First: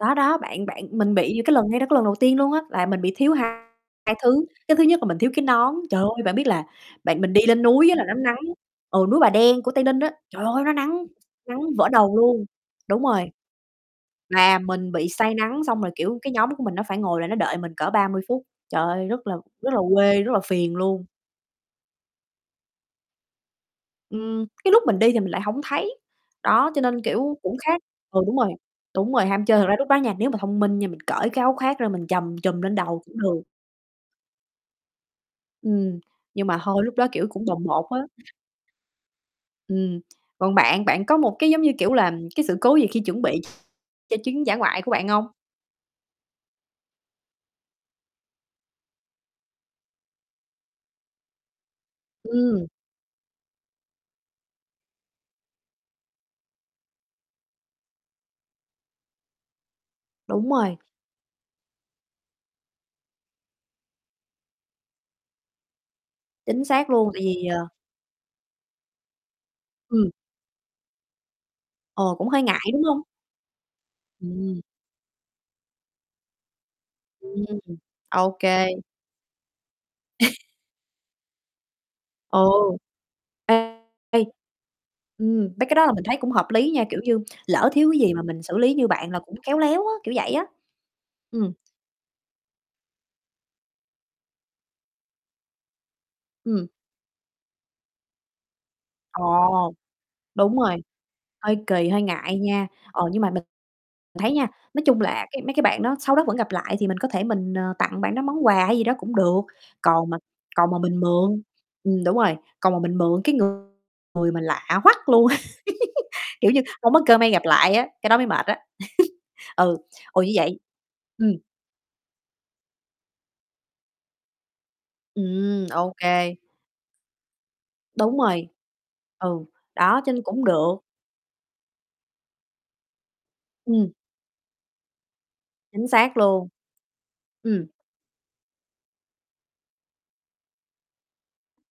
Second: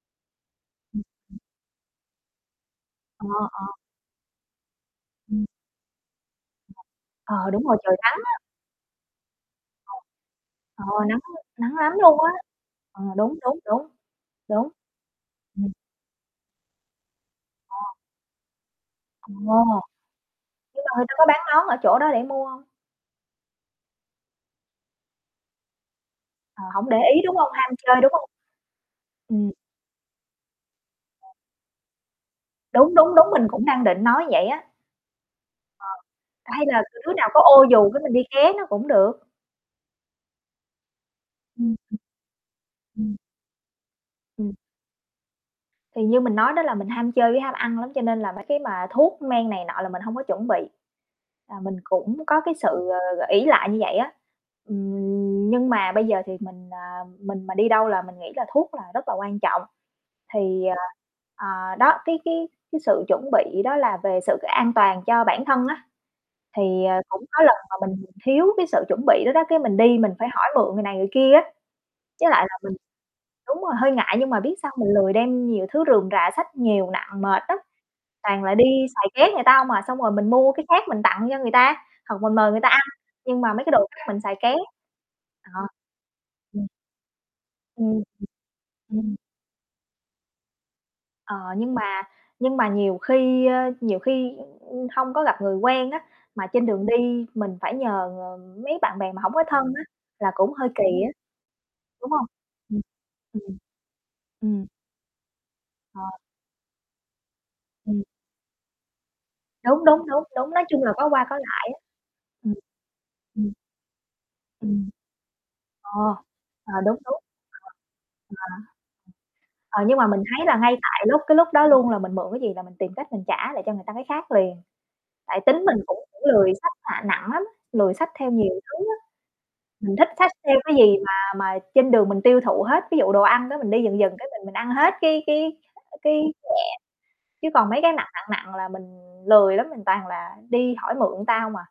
Đó, đó, bạn bạn Ừm, mình ừm. bị cái lần ngay đó cái lần đầu tiên luôn á, là mình bị Ờ, thiếu ờ. hai thứ. Cái thứ nhất là mình thiếu cái Ừm. nón, trời ơi, bạn biết là bạn mình Ờ, đi đúng lên rồi, núi trời á là nó nắng á. nắng. Ừ, núi Bà Đen của Tây Ninh [unintelligible] á, trời ơi, nó Ờ, nắng, nắng nắng nắng vỡ lắm đầu luôn á. luôn, Ờ, đúng rồi. đúng, đúng, đúng, Mà đúng. mình bị say nắng Ừm. xong rồi, kiểu, cái nhóm của mình nó phải ngồi là nó đợi mình cỡ À. 30 phút, trời ơi, Ồ, rất là rất là quê, rất là phiền nhưng mà người luôn. ta có bán nón ở chỗ đó để mua hông? Ừm, cái lúc mình đi thì mình lại hổng thấy. Ờ, Đó, cho hổng để nên, ý đúng kiểu, hông, cũng ham khác, chơi đúng ừ, hông? đúng rồi, đúng rồi, ham Ừm. chơi, thật ra lúc đó nha. Nếu mà thông minh nha mình cởi cái áo khác ra mình trầm trùm lên Đúng, đầu đúng, cũng đúng, được. mình cũng đang định nói vậy á. Ờ, Ừm, nhưng mà hay là thôi lúc đó, đứa kiểu, nào có cũng ô bồng bột dù cái mình đi á. ké nó cũng được. Ừm, còn bạn? Bạn có một cái, giống Ừm, như, ừm. kiểu, là cái sự cố gì khi Ừm. chuẩn bị cho chuyến Ừm. dã ngoại của bạn hông? Thì như mình nói đó là mình ham chơi với ham ăn lắm cho nên là mấy cái mà thuốc men này nọ là mình hông có chuẩn bị. À, mình cũng có cái Ừm. sự, ờ, ờ, ỷ lại như vậy á. Ừm, nhưng mà bây giờ thì mình, à, mình mà đi đâu là mình nghĩ là thuốc là rất là quan trọng. Đúng Thì, ờ, rồi. ờ, đó, cái cái cái sự chuẩn bị đó là về sự an toàn cho bản thân á, Chính thì, xác ờ, luôn. Tại cũng có vì lần ờ. mà mình thiếu cái sự chuẩn bị đó đó cái mình đi Ừm. mình phải hỏi mượn người này người kia á, Ồ, cũng với hơi lại là ngại, mình đúng hông? đúng rồi, hơi ngại nhưng mà biết Ừm. sao mình lười đem nhiều thứ rườm rà, xách nhiều nặng, mệt lắm, Ừm, ô toàn là đi kê. xài ké người ta hông à. Xong rồi mình mua cái khác mình tặng cho người ta, hoặc mình Ừ. mời người ta ăn, nhưng mà mấy cái đồ khác mình Đây, xài ké. ừm, Ờ. mấy cái đó là mình thấy cũng hợp Ừ. lý nha, kiểu như, lỡ thiếu cái Ừm. gì mà mình xử lý như bạn Ừm. là cũng khéo léo á, kiểu vậy á. Ờ, Ừm. nhưng mà nhưng mà nhiều khi, ơ, nhiều khi, ưm, hông có gặp người quen á, mà trên Ừm. đường đi mình phải nhờ, ờ, mấy bạn bè mà hổng có thân Ồ, á, là cũng đúng hơi rồi, kì á. hơi kì, hơi Đúng hông? ngại nha. Ừm, Ờ, nhưng mà mình ừm. mình thấy nha, Ừm. nói chung là cái mấy cái bạn đó Ờ. sau đó vẫn gặp lại thì mình có thể mình, ờ, tặng Ừm. bạn đó món quà hay gì đó cũng được, Đúng, đúng, còn mà đúng, đúng, nói còn mà chung là mình có qua có mượn lại á. ừm, đúng rồi, Ừm, còn mà mình mượn cái ừm. người người mà lạ Ừm. hoắc luôn, À, kiểu như à, không đúng, có đúng, cơ may gặp lại á, cái đó mới [unintelligible] à. mệt á. Ừ, Ờ, nhưng mà ồ, mình như thấy là vậy ngay tại lúc ừm. cái lúc đó luôn là mình mượn cái gì là mình tìm cách mình trả lại cho người ta cái khác liền. Tại tính Ừm, mình ô cũng kê. lười xách, a, nặng lắm, lười xách Đúng theo rồi. nhiều thứ á. Ừ, Mình đó, thích cho nên xách cũng theo cái được. gì mà mà trên đường mình tiêu thụ hết, ví dụ đồ ăn đó mình đi Ừm. dần dần cái mình mình ăn hết cái cái, Chính ơ, cái xác luôn. nhẹ. Chứ còn Ừm. mấy cái nặng, nặng, nặng là mình lười lắm, mình toàn là đi hỏi mượn ta hông à.